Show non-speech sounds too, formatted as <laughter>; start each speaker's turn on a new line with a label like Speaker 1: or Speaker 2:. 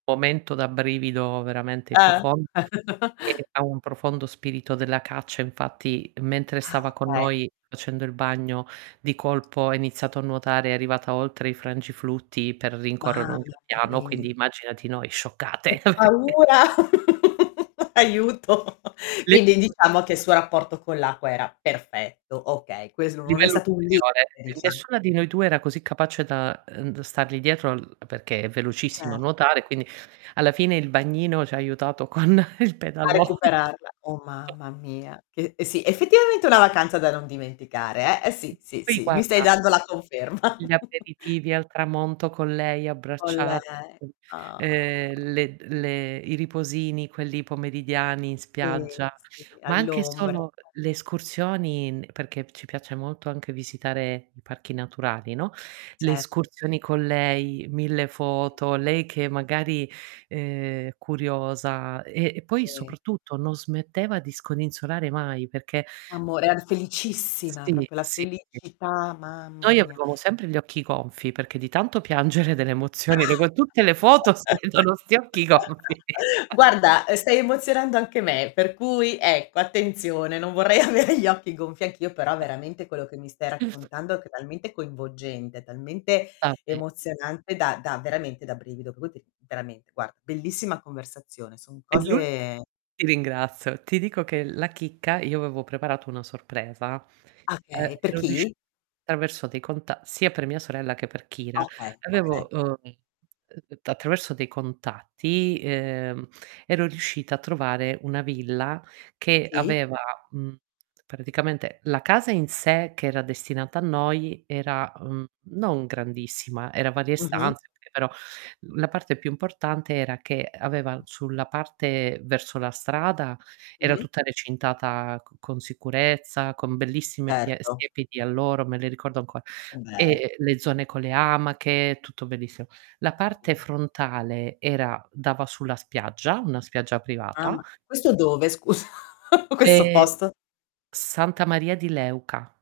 Speaker 1: Momento da brivido veramente
Speaker 2: Eh.
Speaker 1: profondo.
Speaker 2: <chuckles>
Speaker 1: E ha un profondo spirito della caccia, infatti mentre
Speaker 2: Ah,
Speaker 1: stava con
Speaker 2: okay.
Speaker 1: noi facendo il bagno, di colpo ha iniziato a nuotare, è arrivata oltre i frangiflutti per rincorrere
Speaker 2: Mamma
Speaker 1: un gabbiano,
Speaker 2: mi
Speaker 1: quindi immaginati noi scioccate.
Speaker 2: Che
Speaker 1: <chuckles> <unintelligible>
Speaker 2: paura, <chuckles> aiuto. Quindi
Speaker 1: <unintelligible>
Speaker 2: diciamo che il suo rapporto con l'acqua era perfetto. Okay, questo non è
Speaker 1: Livello
Speaker 2: stato un
Speaker 1: superiore,
Speaker 2: limite,
Speaker 1: e
Speaker 2: diciamo.
Speaker 1: nessuna di noi 2 era così capace da, ehm, d stargli dietro l perché è velocissima a
Speaker 2: Cer
Speaker 1: nuotare, quindi alla fine il bagnino ci ha aiutato con il
Speaker 2: A
Speaker 1: pedalò.
Speaker 2: recuperarla. Oh,
Speaker 1: <chuckles>
Speaker 2: mamma mia che e sì, effettivamente è una vacanza da non dimenticare eh, e sì, sì,
Speaker 1: Poi
Speaker 2: sì, mi stai
Speaker 1: guarda
Speaker 2: dando la conferma.
Speaker 1: gli
Speaker 2: <chuckles>
Speaker 1: aperitivi al tramonto con lei
Speaker 2: Con lei,
Speaker 1: abbracciate, ehm,
Speaker 2: ah.
Speaker 1: le le i riposini quelli pomeridiani in
Speaker 2: Sì,
Speaker 1: spiaggia,
Speaker 2: sì,
Speaker 1: ma anche
Speaker 2: all'ombra, eh.
Speaker 1: solo le escursioni n perché ci piace molto anche visitare i parchi naturali, no. Le
Speaker 2: Certo.
Speaker 1: escursioni con lei, 1000
Speaker 2: Bellis
Speaker 1: foto, lei che magari, ehm, curiosa e e poi
Speaker 2: Sì.
Speaker 1: soprattutto non smetteva di scodinzolare mai perché
Speaker 2: Amore, era felicissima,
Speaker 1: Sì,
Speaker 2: proprio la
Speaker 1: sì, sì.
Speaker 2: felicità, mamma
Speaker 1: Noi
Speaker 2: mia.
Speaker 1: avevamo sempre gli occhi gonfi, perché di tanto piangere delle emozioni, per cui tutte le foto si
Speaker 2: <chuckles>
Speaker 1: vedono 'sti occhi gonfi. <chuckles>
Speaker 2: Guarda, ehm, stai emozionando anche me, per cui ecco attenzione, non vorrei avere gli occhi gonfi anch'io, però veramente, quello che mi stai raccontando è che è talmente coinvolgente, talmente
Speaker 1: Ah beh.
Speaker 2: emozionante da da veramente da brivido, <unintelligible> veramente, guarda bellissima conversazione son
Speaker 1: E l'ulti
Speaker 2: cose
Speaker 1: ti ringrazio, ti dico che la chicca, io avevo preparato una sorpresa,
Speaker 2: Ah
Speaker 1: ehm,
Speaker 2: okay, per
Speaker 1: ero riuscit
Speaker 2: chi?
Speaker 1: attraverso dei conta sia per mia sorella che per
Speaker 2: Ah
Speaker 1: Kira
Speaker 2: okay, okay.
Speaker 1: avevo, ehm, uhm, attraverso dei contatti, ehm, ero riuscita a trovare una villa, che
Speaker 2: Sì.
Speaker 1: aveva mhmm, praticamente la casa in sé che era destinata a noi era, mhmm, non grandissima, era varie
Speaker 2: Mh-mh.
Speaker 1: stanze, okay, però la parte più importante era che aveva sulla parte verso la strada, era
Speaker 2: Mh-mh.
Speaker 1: tutta recintata c con sicurezza, con bellissime pia
Speaker 2: Certo.
Speaker 1: siepi di alloro, me le ricordo ancora,
Speaker 2: Che bel
Speaker 1: e le zone con le amache, tutto bellissimo. La parte
Speaker 2: Meravig
Speaker 1: frontale era dava sulla spiaggia, una spiaggia privata
Speaker 2: Mamma questo dove scusa? <chuckles> Questo
Speaker 1: E
Speaker 2: posto.
Speaker 1: Santa Maria di Leuca.